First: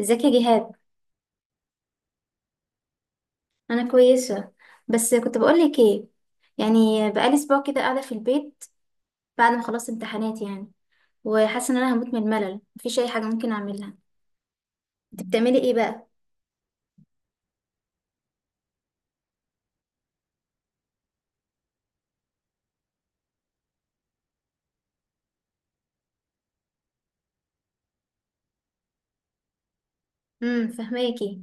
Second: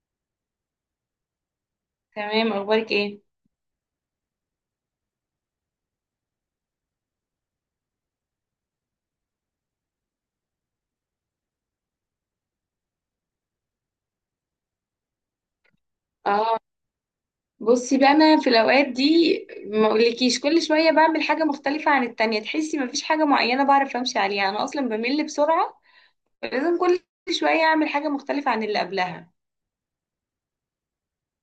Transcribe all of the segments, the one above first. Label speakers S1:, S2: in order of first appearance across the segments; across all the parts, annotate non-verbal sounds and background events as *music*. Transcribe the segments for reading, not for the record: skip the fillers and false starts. S1: ازيك يا جهاد؟
S2: تمام، اخبارك ايه؟
S1: انا كويسه. بس كنت بقول لك ايه، يعني بقالي اسبوع كده قاعده في البيت بعد ما خلصت امتحانات يعني، وحاسه ان انا هموت من الملل، مفيش اي حاجه ممكن اعملها. انت بتعملي ايه بقى؟
S2: اه. بصي بقى، انا في الاوقات دي ما اقولكيش، كل شويه بعمل حاجه مختلفه عن التانية. تحسي مفيش حاجه معينه بعرف امشي عليها، انا اصلا بمل بسرعه، فلازم كل شويه اعمل حاجه مختلفه عن اللي قبلها.
S1: فهماكي.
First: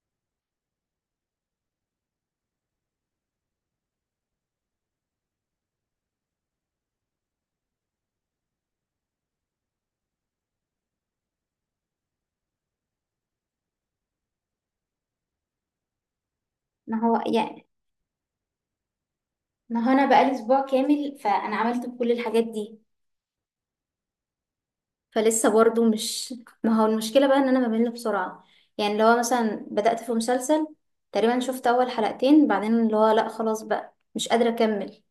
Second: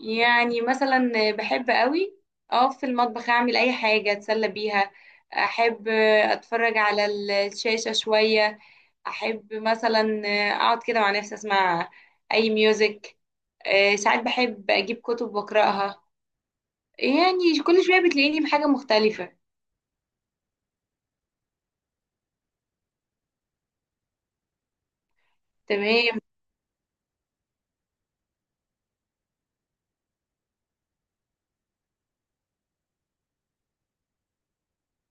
S2: يعني مثلا بحب قوي اقف في المطبخ اعمل اي حاجه اتسلى بيها، احب اتفرج على الشاشه شويه، احب مثلا اقعد كده مع نفسي اسمع اي ميوزك. ساعات بحب اجيب كتب واقراها،
S1: ما هو
S2: يعني
S1: يعني.
S2: كل شوية بتلاقيني بحاجة مختلفة.
S1: ما هو انا بقالي اسبوع كامل فانا عملت كل الحاجات دي، فلسه برضه
S2: تمام.
S1: مش. ما هو المشكله بقى ان انا بمل بسرعه. يعني اللي هو مثلا بدات في مسلسل، تقريبا شفت اول حلقتين بعدين اللي هو لا خلاص بقى مش قادره اكمل.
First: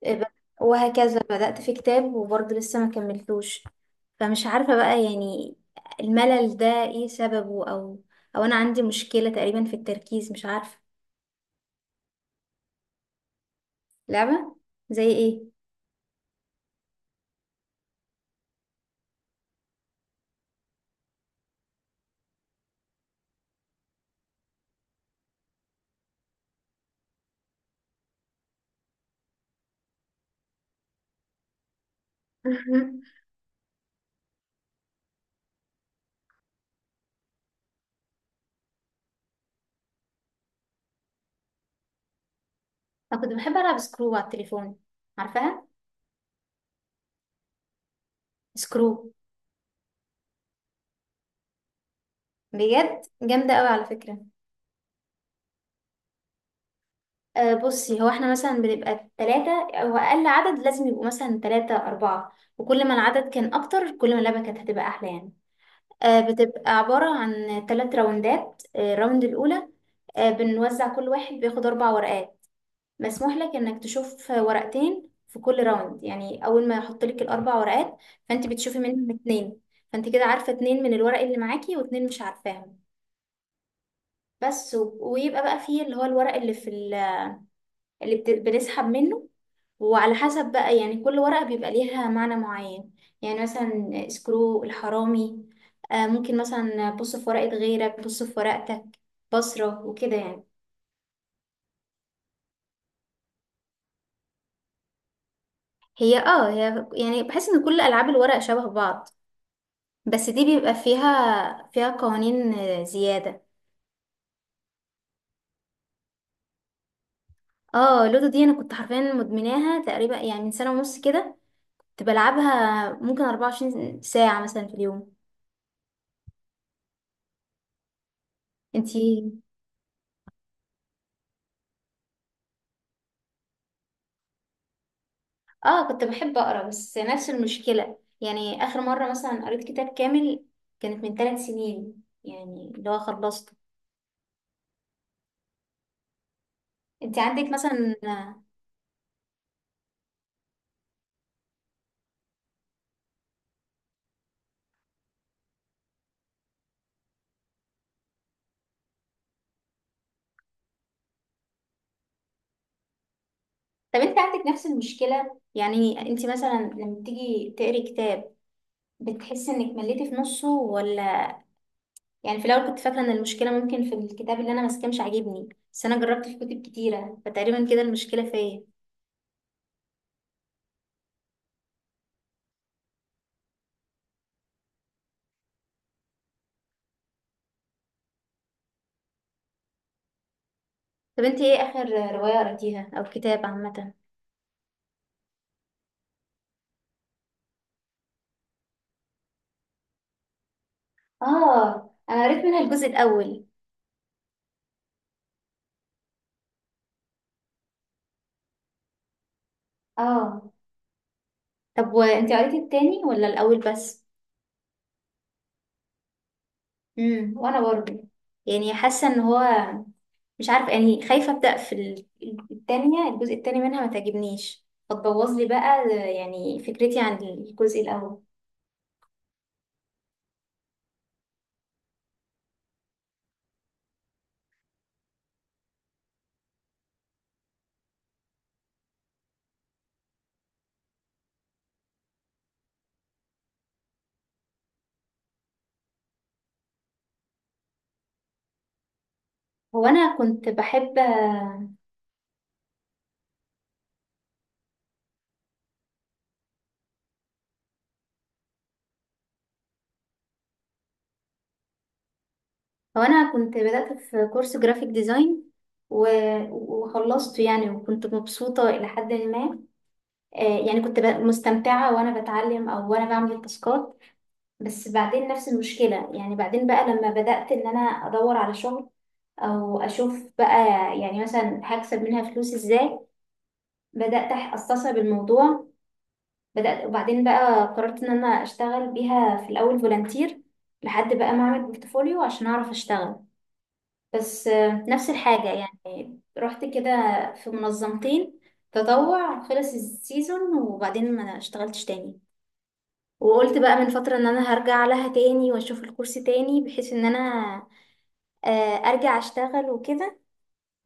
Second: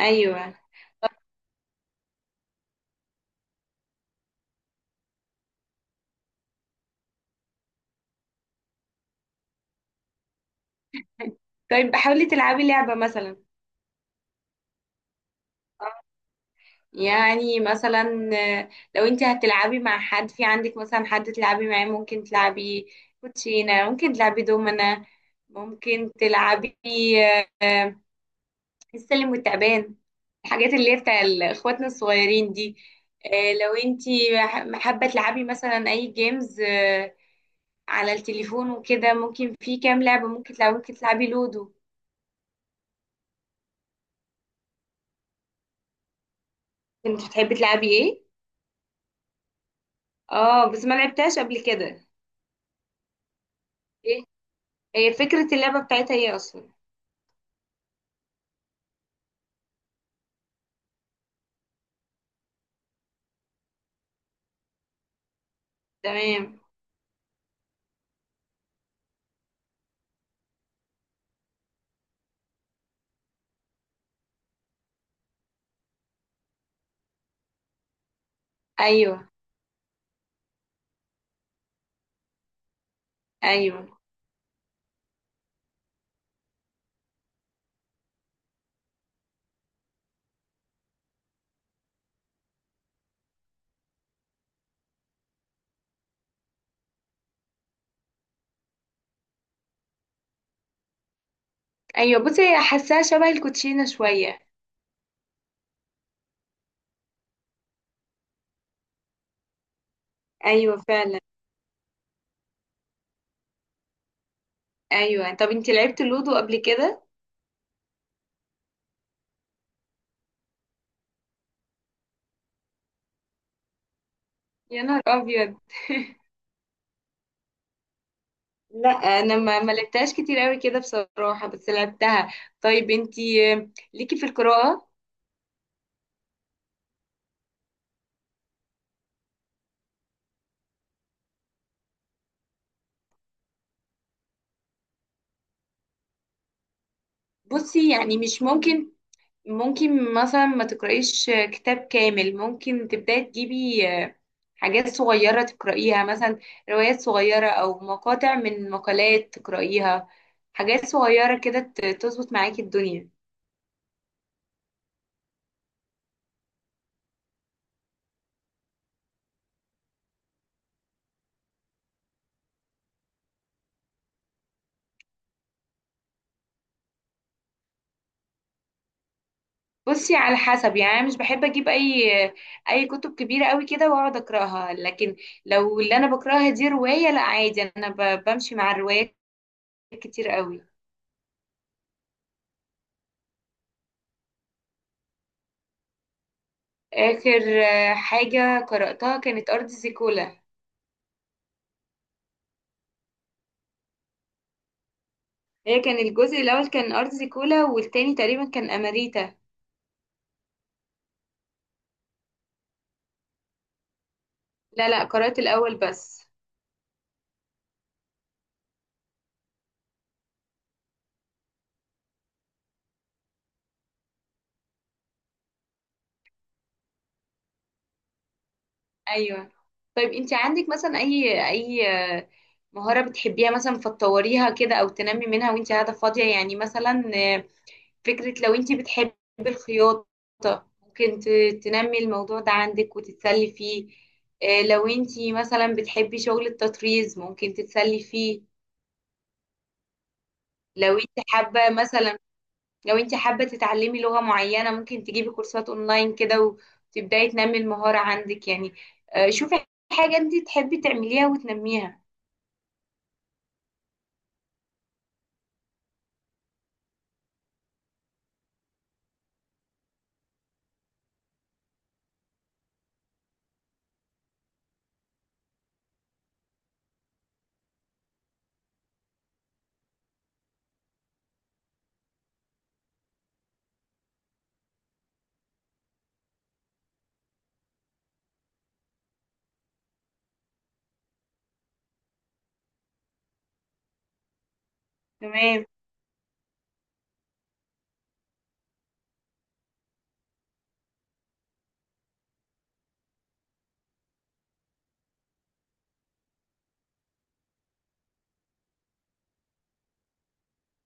S2: أيوة.
S1: وهكذا بدأت في كتاب وبرضه لسه ما كملتوش. فمش عارفة بقى، يعني الملل ده ايه سببه، او انا عندي مشكلة تقريبا في التركيز، مش عارفة.
S2: طيب حاولي تلعبي لعبة مثلا.
S1: لعبة زي ايه؟
S2: يعني مثلا، آه، لو انت هتلعبي مع حد، في عندك مثلا حد تلعبي معاه؟ ممكن تلعبي كوتشينة، ممكن تلعبي دومنا، ممكن تلعبي آه، آه، السلم والتعبان، الحاجات اللي هي بتاع اخواتنا الصغيرين دي.
S1: *laughs*
S2: لو انت حابة تلعبي مثلا اي جيمز على التليفون وكده، ممكن في كام لعبة ممكن تلعبي، ممكن تلعبي لودو.
S1: انا كنت بحب العب سكرو على التليفون، عارفاها؟
S2: كنت بتحبي تلعبي ايه؟
S1: سكرو.
S2: اه بس ما لعبتهاش قبل كده.
S1: بجد جامدة قوي على فكرة.
S2: ايه هي فكرة اللعبة بتاعتها ايه اصلا؟
S1: أه بصي، هو احنا مثلا بنبقى ثلاثة او اقل، عدد لازم يبقوا مثلا ثلاثة اربعة، وكل ما العدد كان اكتر كل ما اللعبة كانت هتبقى احلى يعني.
S2: تمام.
S1: بتبقى عبارة عن ثلاث راوندات. الراوند الأولى، بنوزع كل واحد بياخد أربع ورقات. مسموح لك إنك تشوف ورقتين في كل راوند، يعني أول ما يحط لك الأربع ورقات فأنت بتشوفي منهم
S2: ايوه.
S1: اتنين. فأنت كده عارفة اتنين من الورق اللي معاكي واتنين مش عارفاهم.
S2: ايوه.
S1: بس ويبقى بقى فيه اللي هو الورق اللي في اللي بنسحب منه. وعلى حسب بقى، يعني كل ورقة بيبقى ليها معنى معين. يعني مثلا سكرو الحرامي، ممكن مثلا بص في ورقة غيرك، بص في ورقتك، بصرة وكده يعني.
S2: ايوه بصي هي حاساها شبه الكوتشينة شوية.
S1: هي يعني بحس ان كل ألعاب الورق شبه بعض، بس دي بيبقى
S2: ايوه فعلا.
S1: فيها قوانين زيادة.
S2: ايوه، طب انتي لعبتي لودو قبل كده؟
S1: اه، لودو دي انا كنت حرفيا مدمناها، تقريبا يعني من سنة ونص كده كنت بلعبها، ممكن 24 ساعة مثلا في
S2: يا نهار
S1: اليوم.
S2: ابيض! لا
S1: انتي؟
S2: انا ما لعبتهاش كتير قوي كده بصراحة، بس لعبتها. طيب انتي، ليكي في القراءة؟
S1: اه، كنت بحب اقرا، بس نفس المشكله. يعني اخر مره مثلا قريت كتاب كامل كانت من 3 سنين يعني اللي هو خلصته. انت عندك
S2: بصي
S1: مثلا؟
S2: يعني، مش ممكن ممكن مثلا ما تقرأيش كتاب كامل، ممكن تبداي تجيبي حاجات صغيرة تقرأيها مثلا، روايات صغيرة أو مقاطع من مقالات تقرأيها، حاجات صغيرة كده تظبط معاكي الدنيا.
S1: طب انت عندك نفس المشكله؟ يعني انت مثلا لما تيجي تقري كتاب، بتحس انك مليتي في نصه ولا؟ يعني في الاول كنت فاكره ان المشكله ممكن في الكتاب اللي انا ماسكاه مش عاجبني، بس انا جربت في كتب كتيره فتقريبا كده المشكله فيا.
S2: بصي على حسب، يعني أنا مش بحب أجيب أي كتب كبيرة قوي كده وأقعد أقرأها، لكن لو اللي أنا بقرأها دي رواية، لا عادي، أنا بمشي مع الروايات كتير قوي.
S1: طب انت ايه اخر روايه قريتيها او كتاب عامه؟
S2: آخر حاجة قرأتها كانت أرض زيكولا.
S1: اه، انا قريت منها الجزء الاول.
S2: هي كان الجزء الاول كان ارض كولا، والتاني تقريبا كان اماريتا.
S1: اه، طب وانت قريتي التاني ولا الاول بس؟
S2: لا قرأت الاول بس.
S1: وانا برضه يعني حاسه ان هو، مش عارفه، يعني خايفه ابدا في التانية، الجزء التاني منها ما تعجبنيش فتبوظ لي بقى يعني فكرتي عن الجزء الاول.
S2: ايوه. طيب انت عندك مثلا اي مهارة بتحبيها مثلا فتطوريها كده او تنمي منها وانت قاعدة فاضية؟ يعني مثلا، فكرة، لو انت بتحبي الخياطة ممكن تنمي الموضوع ده عندك وتتسلي فيه. لو انت مثلا بتحبي شغل التطريز ممكن تتسلي فيه.
S1: هو انا كنت بحب
S2: لو انت حابة مثلا لو انت حابة تتعلمي لغة معينة، ممكن تجيبي كورسات اونلاين كده وتبدأي تنمي المهارة عندك. يعني شوفي حاجة انت تحبي تعمليها وتنميها.
S1: هو انا كنت بدات في كورس جرافيك ديزاين و... وخلصته يعني، وكنت مبسوطه الى حد ما. يعني كنت مستمتعه وانا بتعلم او وانا بعمل التاسكات. بس بعدين نفس المشكلة، يعني بعدين بقى لما بدأت إن أنا أدور على شغل، أو أشوف بقى يعني مثلا هكسب منها فلوس إزاي، بدأت أستصعب الموضوع. بدأت وبعدين بقى قررت إن أنا أشتغل بيها في الأول فولنتير، لحد بقى ما أعمل بورتفوليو عشان أعرف أشتغل. بس نفس الحاجة
S2: تمام.
S1: يعني. رحت كده في منظمتين تطوع، خلص السيزون وبعدين ما اشتغلتش تاني. وقلت بقى من فترة ان انا هرجع لها تاني، واشوف الكورس تاني بحيث ان انا آه، ارجع اشتغل وكده.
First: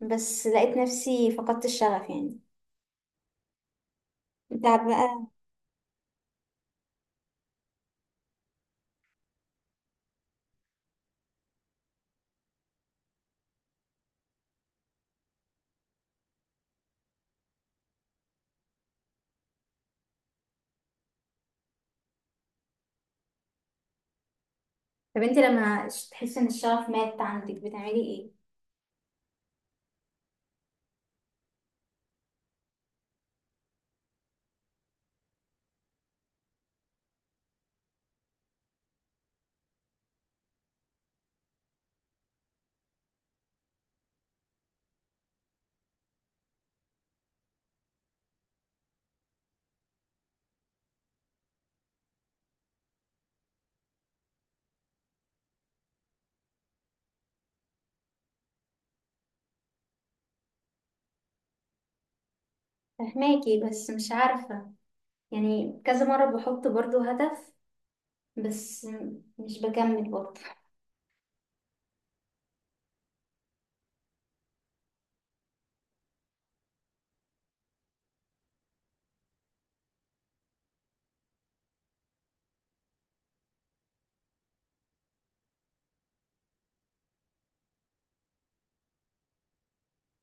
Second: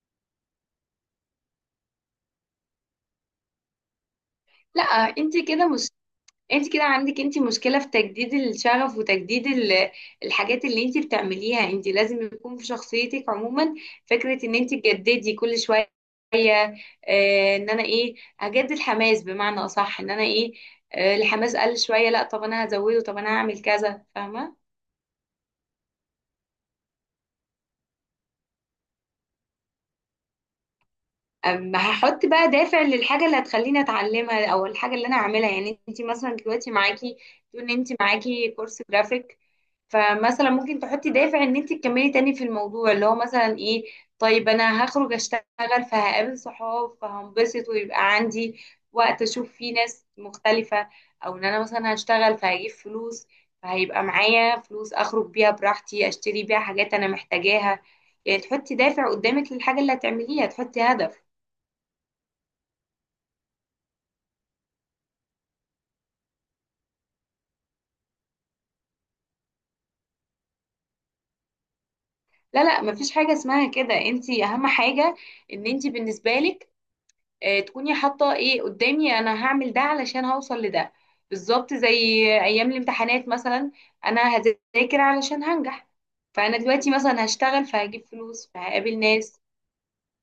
S1: بس لقيت نفسي فقدت الشغف يعني، انت
S2: لا
S1: عارفة بقى.
S2: انت كده مش انت كده عندك، انت مشكلة في تجديد الشغف وتجديد الحاجات اللي انت بتعمليها. انت لازم يكون في شخصيتك عموما فكرة ان انت تجددي كل شوية. اه ان انا ايه، هجدد حماس، بمعنى اصح ان انا ايه، الحماس قل شوية، لا طب انا هزوده، طب انا هعمل كذا، فاهمة؟
S1: طب انت لما تحسي ان الشغف مات عندك بتعملي ايه؟
S2: أما هحط بقى دافع للحاجة اللي هتخليني اتعلمها او الحاجة اللي انا اعملها. يعني انت مثلا دلوقتي معاكي، تقول ان انت معاكي كورس جرافيك، فمثلا ممكن تحطي دافع ان انت تكملي تاني في الموضوع، اللي هو مثلا ايه؟ طيب انا هخرج اشتغل فهقابل صحاب فهنبسط ويبقى عندي وقت اشوف فيه ناس مختلفة، او ان انا مثلا هشتغل فهجيب فلوس فهيبقى معايا فلوس اخرج بيها براحتي اشتري بيها حاجات انا محتاجاها. يعني تحطي دافع قدامك للحاجة اللي هتعمليها، تحطي هدف.
S1: فهماكي، بس مش عارفة. يعني كذا مرة بحط برضو هدف، بس مش بكمل برضو.
S2: لا مفيش حاجة اسمها كده، انت اهم حاجة ان انت بالنسبة لك تكوني حاطة ايه قدامي، انا هعمل ده علشان هوصل لده. بالظبط زي ايام الامتحانات مثلا، انا هذاكر علشان هنجح. فانا دلوقتي مثلا هشتغل فهجيب فلوس فهقابل ناس.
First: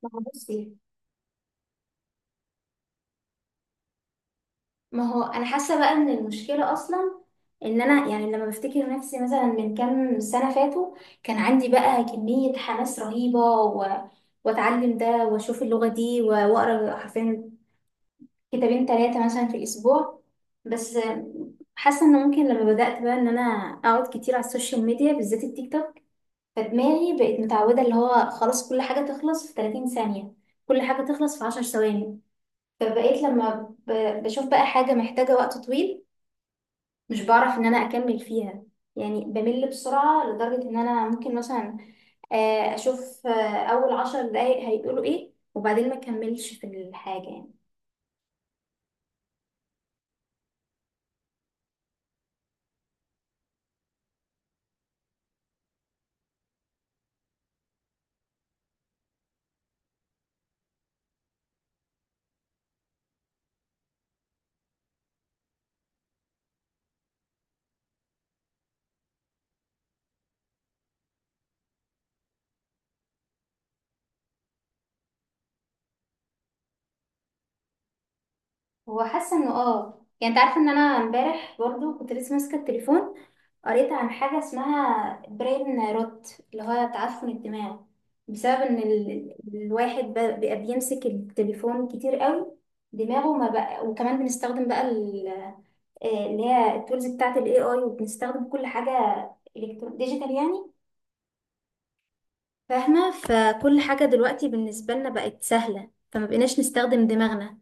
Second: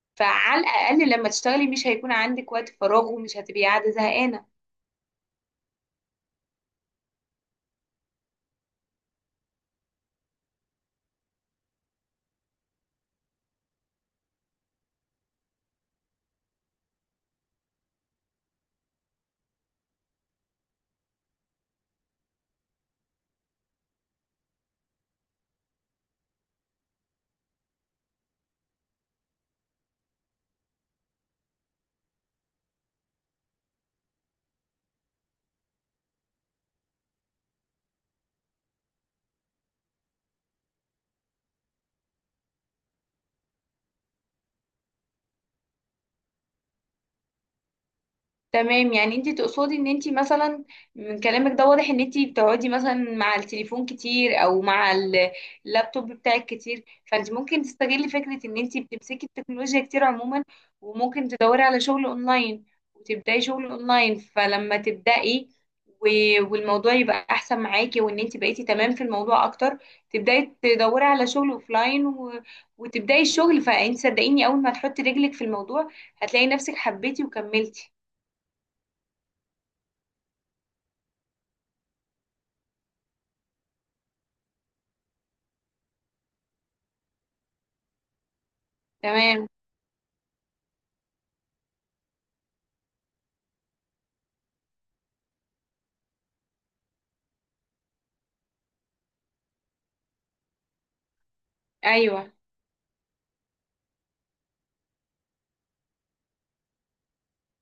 S1: ما هو بصي،
S2: فعلى الاقل لما تشتغلي مش هيكون عندك وقت فراغ ومش هتبقي قاعدة زهقانة.
S1: ما هو انا حاسه بقى ان المشكله اصلا ان انا، يعني لما بفتكر نفسي مثلا من كام سنه فاتوا، كان عندي بقى كميه حماس رهيبه، واتعلم ده واشوف اللغه دي واقرا حرفيا كتابين تلاتة مثلا في الأسبوع. بس حاسة إن ممكن لما بدأت بقى إن أنا أقعد كتير على السوشيال ميديا، بالذات التيك توك، فدماغي بقت متعودة اللي هو خلاص كل حاجة تخلص في 30 ثانية، كل حاجة تخلص في 10 ثواني. فبقيت لما بشوف بقى حاجة محتاجة وقت طويل، مش بعرف إن أنا أكمل فيها. يعني بمل بسرعة لدرجة إن أنا ممكن مثلا أشوف أول 10 دقايق هيقولوا إيه وبعدين ما أكملش في الحاجة يعني.
S2: تمام. يعني انت تقصدي ان انت مثلا، من كلامك ده واضح ان انت بتقعدي مثلا مع التليفون كتير او مع اللابتوب بتاعك كتير، فانت ممكن تستغلي فكرة ان انت بتمسكي التكنولوجيا كتير عموما، وممكن تدوري على شغل اونلاين وتبداي شغل اونلاين. فلما تبداي والموضوع يبقى احسن معاكي وان انت بقيتي تمام في الموضوع اكتر، تبداي تدوري على شغل اوفلاين و... وتبداي الشغل. فانت صدقيني، اول ما تحطي رجلك في الموضوع هتلاقي نفسك حبيتي وكملتي.
S1: هو حاسه انه يعني انت عارفه ان انا امبارح برضو كنت لسه ماسكه التليفون، قريت عن حاجه اسمها برين روت، اللي هو تعفن الدماغ بسبب ان
S2: تمام.
S1: الواحد بقى بيمسك التليفون كتير قوي، دماغه ما بقى. وكمان بنستخدم بقى اللي هي التولز بتاعه الاي اي، وبنستخدم كل حاجه الكترون ديجيتال يعني،
S2: ايوه.
S1: فاهمه؟ فكل حاجه دلوقتي بالنسبه لنا بقت سهله فما بقيناش نستخدم دماغنا.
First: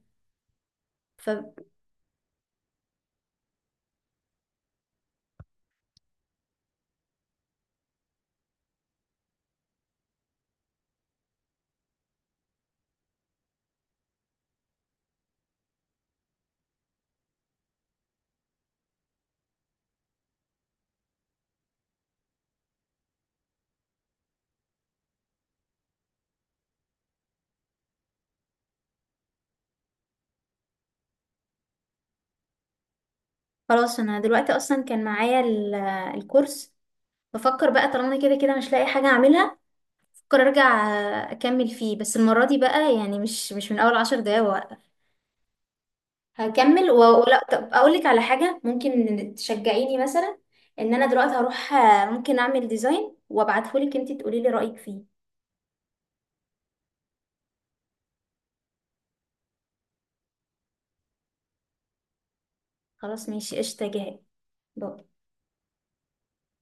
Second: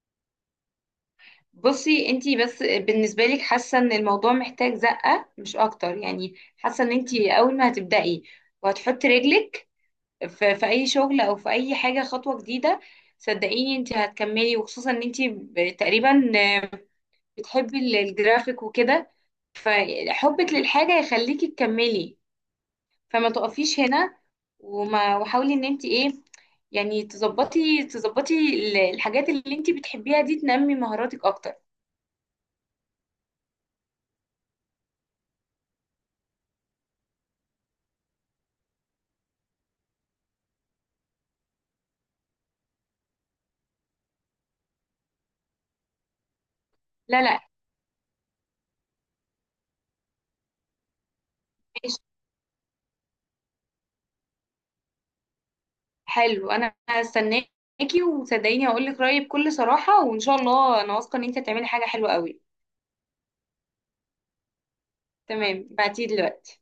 S2: بصي انتي بس، بالنسبه لك حاسه ان الموضوع محتاج زقه مش اكتر، يعني حاسه ان انتي اول ما هتبداي وهتحطي رجلك في اي شغل او في اي حاجه خطوه جديده، صدقيني انتي هتكملي. وخصوصا ان انتي تقريبا بتحبي الجرافيك وكده، فحبك للحاجه يخليكي تكملي. فما تقفيش هنا، وحاولي ان انتي ايه، يعني تظبطي الحاجات اللي انتي بتحبيها دي تنمي مهاراتك اكتر.
S1: خلاص انا دلوقتي اصلا كان معايا الكورس، بفكر بقى طالما انا كده كده مش لاقي حاجه اعملها، بفكر ارجع اكمل فيه، بس المره دي بقى يعني مش من اول 10 دقايق وقف، هكمل.
S2: لا.
S1: ولا طب اقول لك على حاجه ممكن تشجعيني مثلا؟ ان انا دلوقتي هروح
S2: ماشي.
S1: ممكن اعمل ديزاين وابعتهولك انت تقولي لي رايك فيه.
S2: حلو، انا هستناكي، وصدقيني هقول لك رايي بكل صراحه، وان شاء الله انا واثقه ان انت هتعملي حاجه حلوه قوي.
S1: خلاص ماشي، قشطه جهاد.
S2: تمام، بعتيه دلوقتي؟